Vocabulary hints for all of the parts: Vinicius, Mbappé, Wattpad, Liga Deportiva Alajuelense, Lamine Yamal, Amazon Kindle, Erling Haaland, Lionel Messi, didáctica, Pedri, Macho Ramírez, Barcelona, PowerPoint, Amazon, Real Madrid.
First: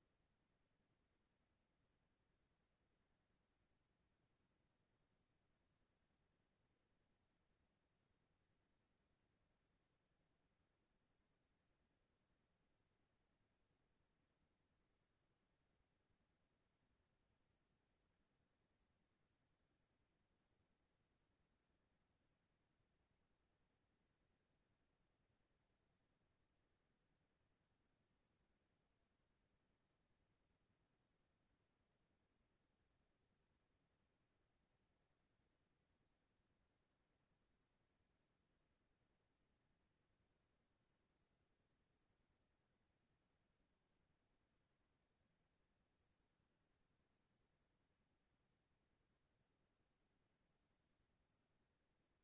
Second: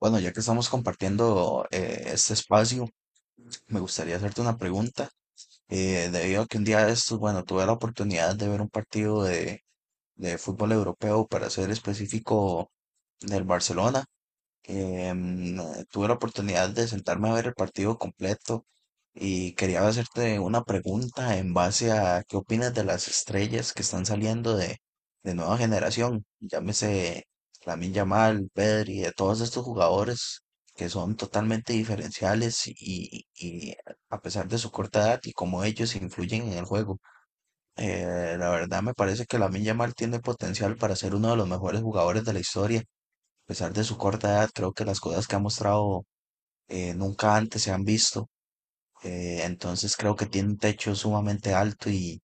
Bueno, ya que estamos compartiendo este espacio, me gustaría hacerte una pregunta. Debido a que un día de estos, bueno, tuve la oportunidad de ver un partido de fútbol europeo, para ser específico, del Barcelona. Em, Tuve la oportunidad de sentarme a ver el partido completo y quería hacerte una pregunta en base a qué opinas de las estrellas que están saliendo de nueva generación, llámese Lamine Yamal, Pedri, de todos estos jugadores que son totalmente diferenciales y a pesar de su corta edad y cómo ellos influyen en el juego. La verdad me parece que Lamine Yamal tiene potencial para ser uno de los mejores jugadores de la historia a pesar de su corta edad. Creo que las cosas que ha mostrado nunca antes se han visto. Entonces creo que tiene un techo sumamente alto y,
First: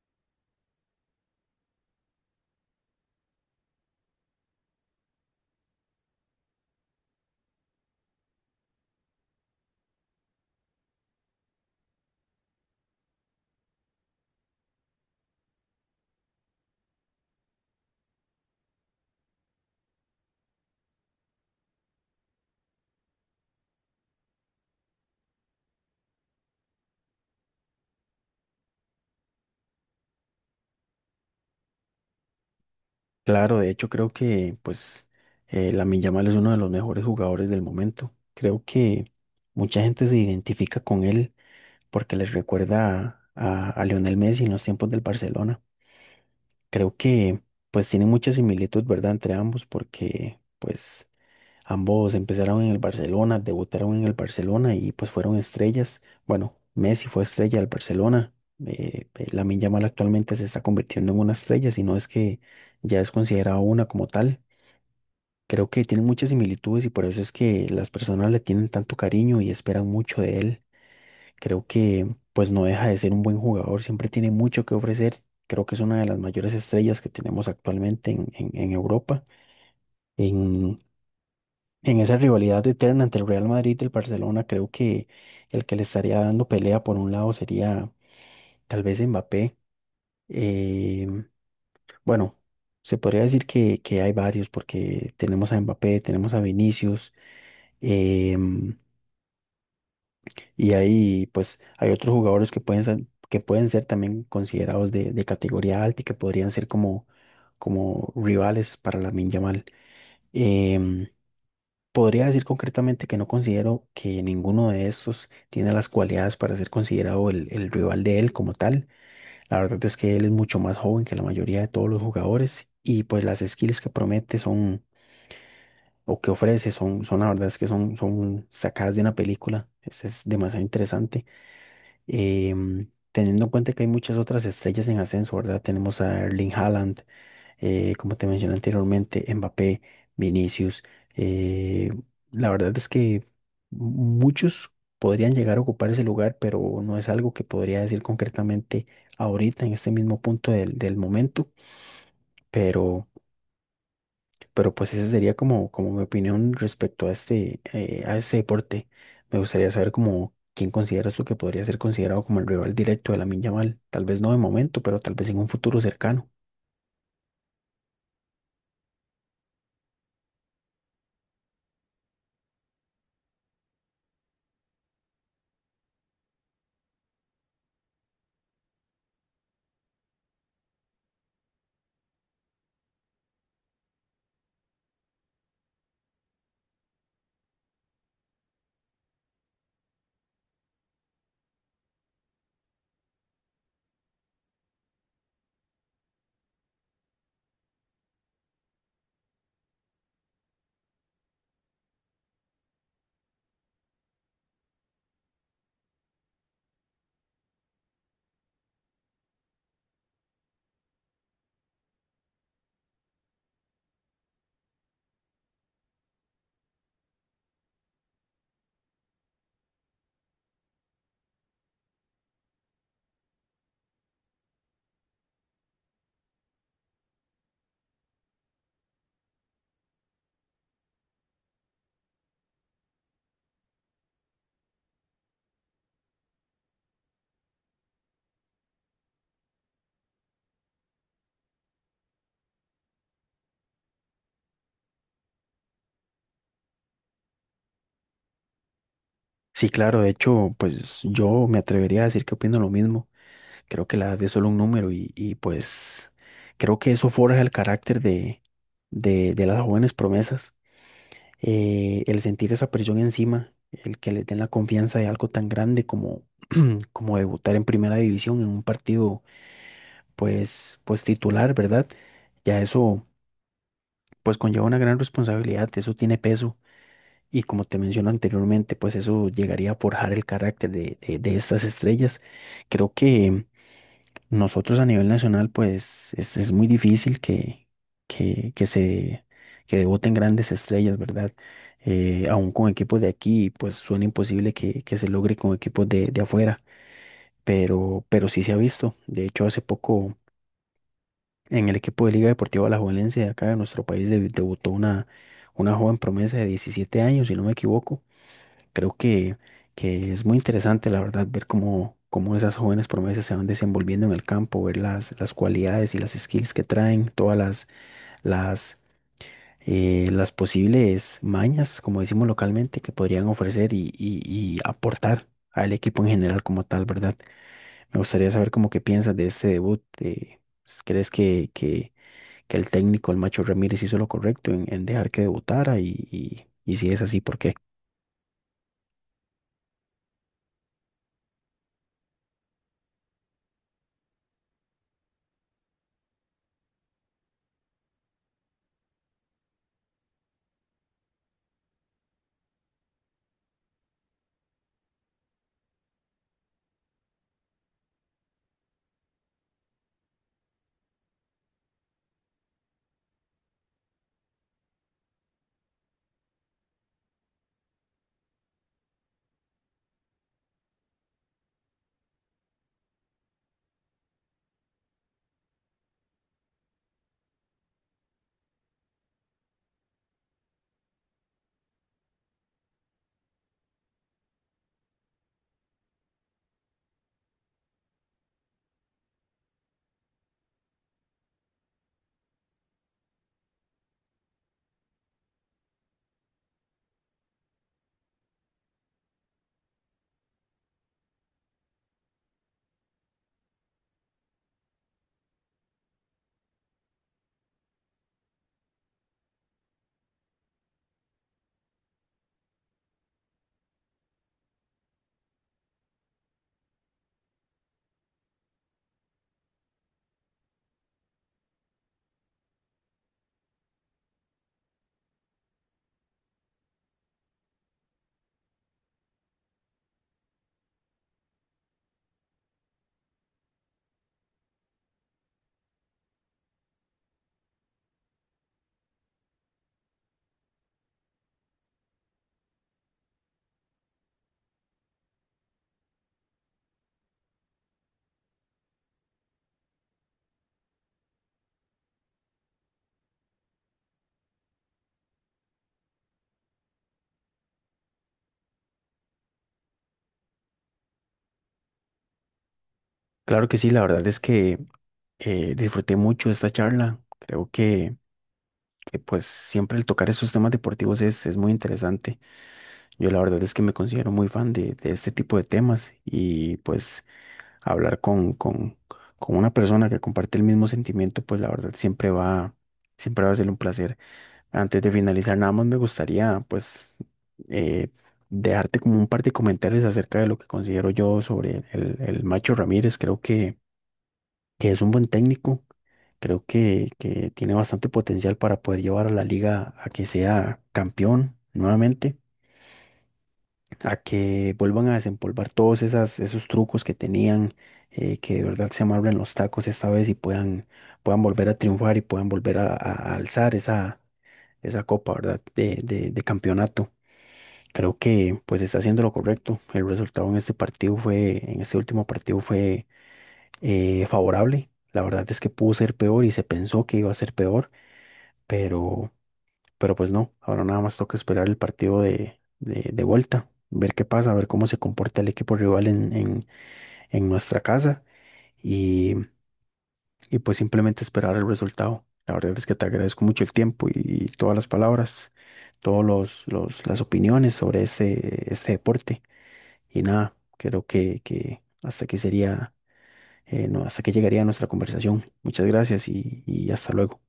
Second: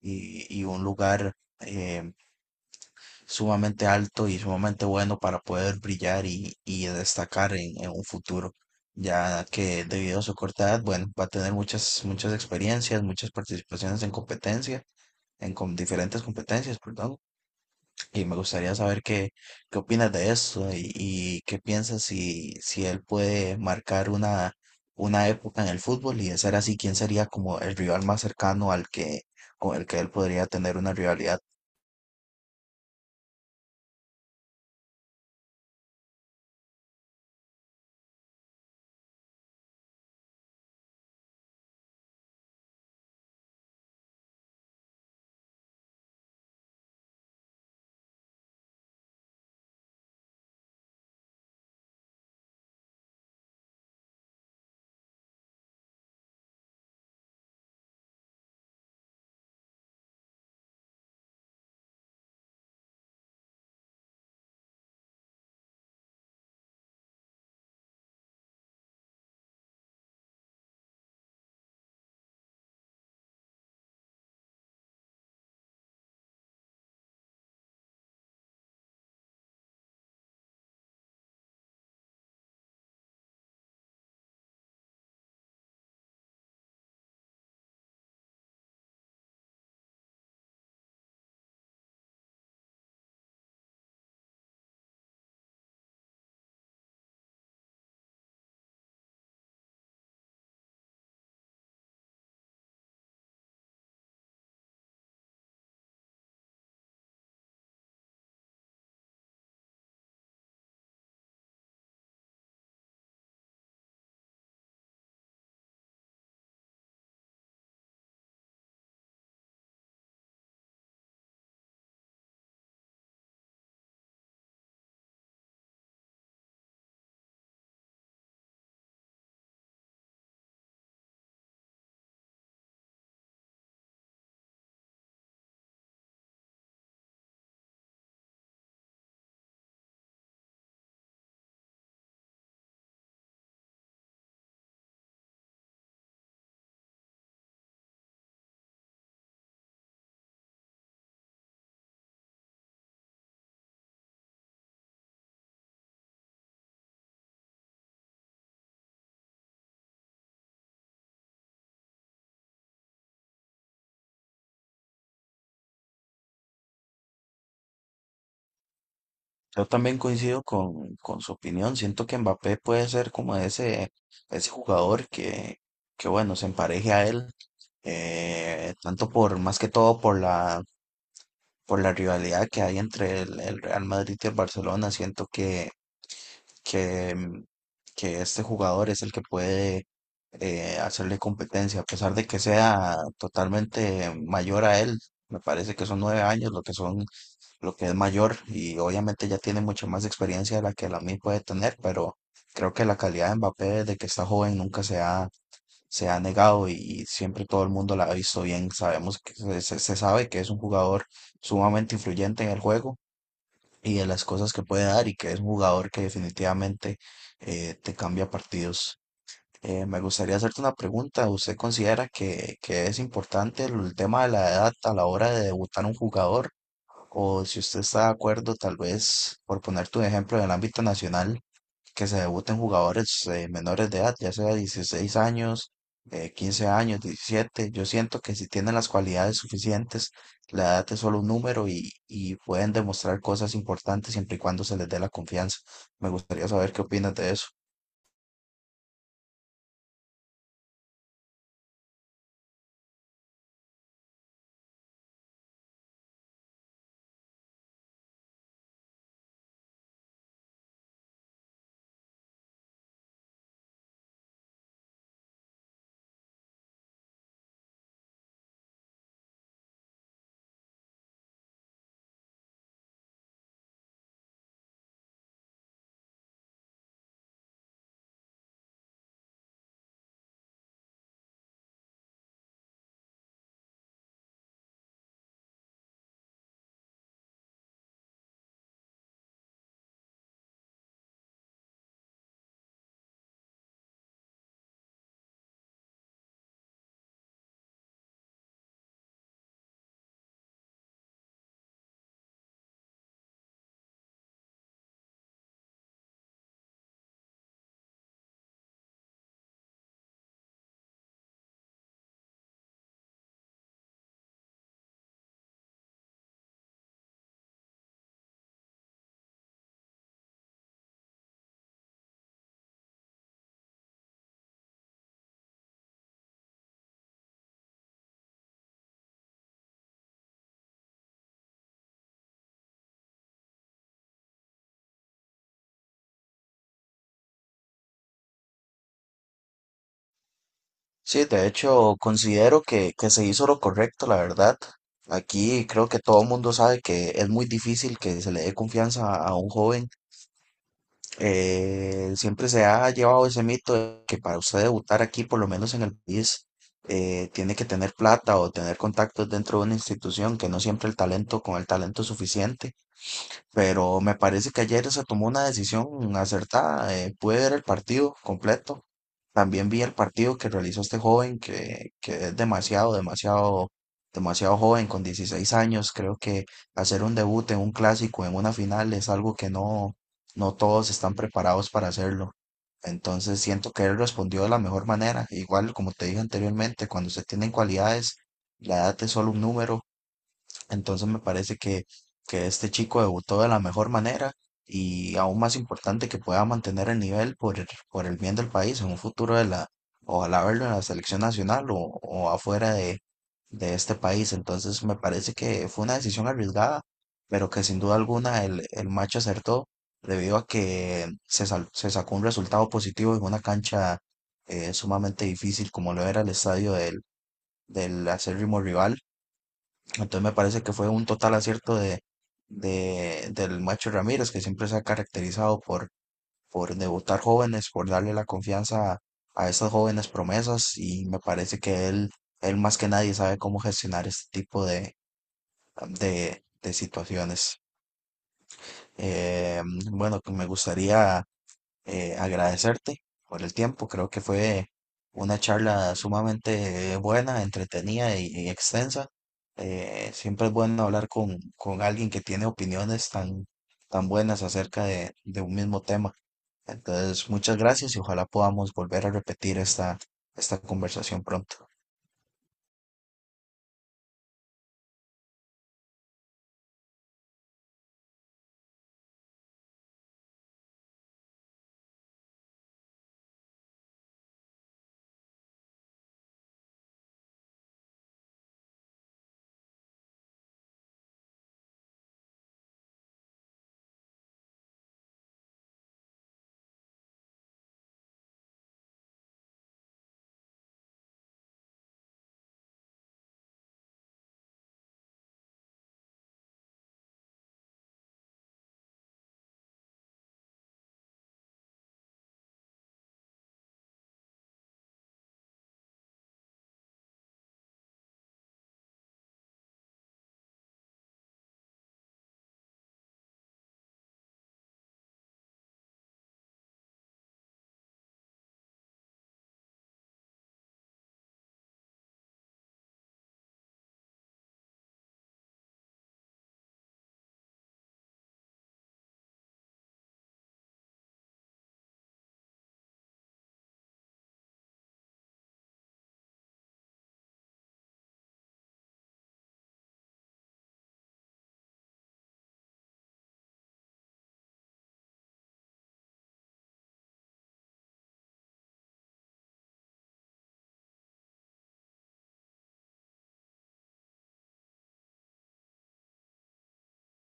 y- y un lugar eh, sumamente alto y sumamente bueno para poder brillar y destacar en un futuro. Ya que debido a su corta edad, bueno, va a tener muchas experiencias, muchas participaciones en competencia, diferentes competencias, perdón. Y me gustaría saber qué opinas de eso y qué piensas si él puede marcar una época en el fútbol y de ser así, ¿quién sería como el rival más cercano al con el que él podría tener una rivalidad? Claro, de hecho creo que la Lamine Yamal es uno de los mejores jugadores del momento. Creo que mucha gente se identifica con él porque les recuerda a Lionel Messi en los tiempos del Barcelona. Creo que pues tiene mucha similitud, ¿verdad? Entre ambos porque pues ambos empezaron en el Barcelona, debutaron en el Barcelona y pues fueron estrellas. Bueno, Messi fue estrella del Barcelona. Lamine Yamal actualmente se está convirtiendo en una estrella, si no es que ya es considerado una como tal. Creo que tiene muchas similitudes y por eso es que las personas le tienen tanto cariño y esperan mucho de él. Creo que pues no deja de ser un buen jugador, siempre tiene mucho que ofrecer. Creo que es una de las mayores estrellas que tenemos actualmente en Europa. En, en esa rivalidad eterna entre el Real Madrid y el Barcelona, creo que el que le estaría dando pelea por un lado sería tal vez Mbappé. Eh, bueno, se podría decir que hay varios porque tenemos a Mbappé, tenemos a Vinicius. em, Y ahí, pues, hay otros jugadores que pueden ser también considerados de categoría alta y que podrían ser como rivales para la Yamal. Em, Podría decir concretamente que no considero que ninguno de estos tiene las cualidades para ser considerado el rival de él como tal. La verdad es que él es mucho más joven que la mayoría de todos los jugadores y pues las skills que promete son o que ofrece son, son la verdad es que son, son sacadas de una película. Es demasiado interesante, teniendo en cuenta que hay muchas otras estrellas en ascenso, ¿verdad? Tenemos a Erling Haaland, como te mencioné anteriormente, Mbappé, Vinicius. eh, la verdad es que muchos podrían llegar a ocupar ese lugar, pero no es algo que podría decir concretamente ahorita, en este mismo punto del momento, pero... Pero pues esa sería como mi opinión respecto a este, a este deporte. Me gustaría saber como quién consideras tú que podría ser considerado como el rival directo de la Yamal. Tal vez no de momento, pero tal vez en un futuro cercano. Yo también coincido con su opinión. Siento que Mbappé puede ser como ese jugador que bueno, se empareje a él, tanto por, más que todo por por la rivalidad que hay entre el Real Madrid y el Barcelona. Siento que, mm, que este jugador es el que puede hacerle competencia, a pesar de que sea totalmente mayor a él. Me parece que son nueve años lo que lo que es mayor, y obviamente ya tiene mucha más experiencia de la que Lamine puede tener, pero creo que la calidad de Mbappé desde que está joven nunca se ha negado y siempre todo el mundo la ha visto bien. Sabemos que se sabe que es un jugador sumamente influyente en el juego y de las cosas que puede dar y que es un jugador que definitivamente te cambia partidos. Me gustaría hacerte una pregunta. ¿Usted considera que es importante el tema de la edad a la hora de debutar un jugador? O si usted está de acuerdo, tal vez, por ponerte un ejemplo en el ámbito nacional, que se debuten jugadores menores de edad, ya sea 16 años, 15 años, 17. Yo siento que si tienen las cualidades suficientes, la edad es solo un número y pueden demostrar cosas importantes siempre y cuando se les dé la confianza. Me gustaría saber qué opinas de eso. Sí, claro, de hecho, pues yo me atrevería a decir que opino lo mismo. Creo que la edad es solo un número pues creo que eso forja el carácter de las jóvenes promesas. El sentir esa presión encima, el que les den la confianza de algo tan grande como debutar en primera división en un partido pues titular, ¿verdad? Ya eso pues conlleva una gran responsabilidad, eso tiene peso y como te menciono anteriormente, pues eso llegaría a forjar el carácter de estas estrellas. Creo que nosotros a nivel nacional pues es muy difícil que, que se que debuten grandes estrellas, ¿verdad? Aún con equipos de aquí, pues suena imposible que se logre con equipos de afuera. Pero sí se ha visto. De hecho, hace poco en el equipo de Liga Deportiva Alajuelense de acá de nuestro país debutó una joven promesa de 17 años, si no me equivoco. Creo que es muy interesante, la verdad, ver cómo esas jóvenes promesas se van desenvolviendo en el campo, ver las cualidades y las skills que traen, todas las, las, eh, las posibles mañas, como decimos localmente, que podrían ofrecer y aportar al equipo en general como tal, ¿verdad? Me gustaría saber cómo que piensas de este debut. ¿Crees que el técnico, el Macho Ramírez, hizo lo correcto en dejar que debutara? Si es así, ¿por qué? Sí, de hecho, considero que se hizo lo correcto, la verdad. Aquí creo que todo el mundo sabe que es muy difícil que se le dé confianza a un joven. Siempre se ha llevado ese mito de que para usted debutar aquí, por lo menos en el país, tiene que tener plata o tener contactos dentro de una institución, que no siempre el talento, con el talento es suficiente, pero me parece que ayer se tomó una decisión acertada. Pude ver el partido completo. También vi el partido que realizó este joven que es demasiado joven, con 16 años. Creo que hacer un debut en un clásico, en una final, es algo que no, no todos están preparados para hacerlo. Entonces siento que él respondió de la mejor manera. Igual, como te dije anteriormente, cuando se tienen cualidades, la edad es solo un número. Entonces me parece que este chico debutó de la mejor manera y aún más importante que pueda mantener el nivel por por el bien del país en un futuro de ojalá verlo en la selección nacional o afuera de este país. Entonces me parece que fue una decisión arriesgada, pero que sin duda alguna el match acertó debido a que se sacó un resultado positivo en una cancha sumamente difícil como lo era el estadio del acérrimo rival. Entonces me parece que fue un total acierto del Macho Ramírez, que siempre se ha caracterizado por debutar jóvenes, por darle la confianza a esas jóvenes promesas, y me parece que él más que nadie sabe cómo gestionar este tipo de situaciones. Eh, bueno, que me gustaría agradecerte por el tiempo. Creo que fue una charla sumamente buena, entretenida y extensa. Siempre es bueno hablar con alguien que tiene opiniones tan buenas acerca de un mismo tema. Entonces, muchas gracias, y ojalá podamos volver a repetir esta conversación pronto. Claro que sí, la verdad es que, disfruté mucho esta charla. Creo que pues siempre el tocar esos temas deportivos es muy interesante. Yo la verdad es que me considero muy fan de este tipo de temas y pues hablar con una persona que comparte el mismo sentimiento, pues la verdad siempre va a ser un placer. Antes de finalizar, nada más me gustaría, pues, eh, dejarte como un par de comentarios acerca de lo que considero yo sobre el Macho Ramírez. Creo que es un buen técnico. Creo que tiene bastante potencial para poder llevar a la liga a que sea campeón nuevamente a que vuelvan a desempolvar todos esas, esos trucos que tenían, que de verdad se amarren los tacos esta vez y puedan volver a triunfar y puedan volver a alzar esa copa, ¿verdad? De campeonato. Creo que pues está haciendo lo correcto. El resultado en este partido fue, En este último partido fue, favorable. La verdad es que pudo ser peor y se pensó que iba a ser peor, pero pues no, ahora nada más toca esperar el partido de vuelta, ver qué pasa, ver cómo se comporta el equipo rival en nuestra casa y, y pues simplemente esperar el resultado. La verdad es que te agradezco mucho el tiempo y todas las palabras, todos los- las opiniones sobre este, este deporte. Y nada, creo que hasta aquí sería, no, hasta aquí llegaría nuestra conversación. Muchas gracias y hasta luego.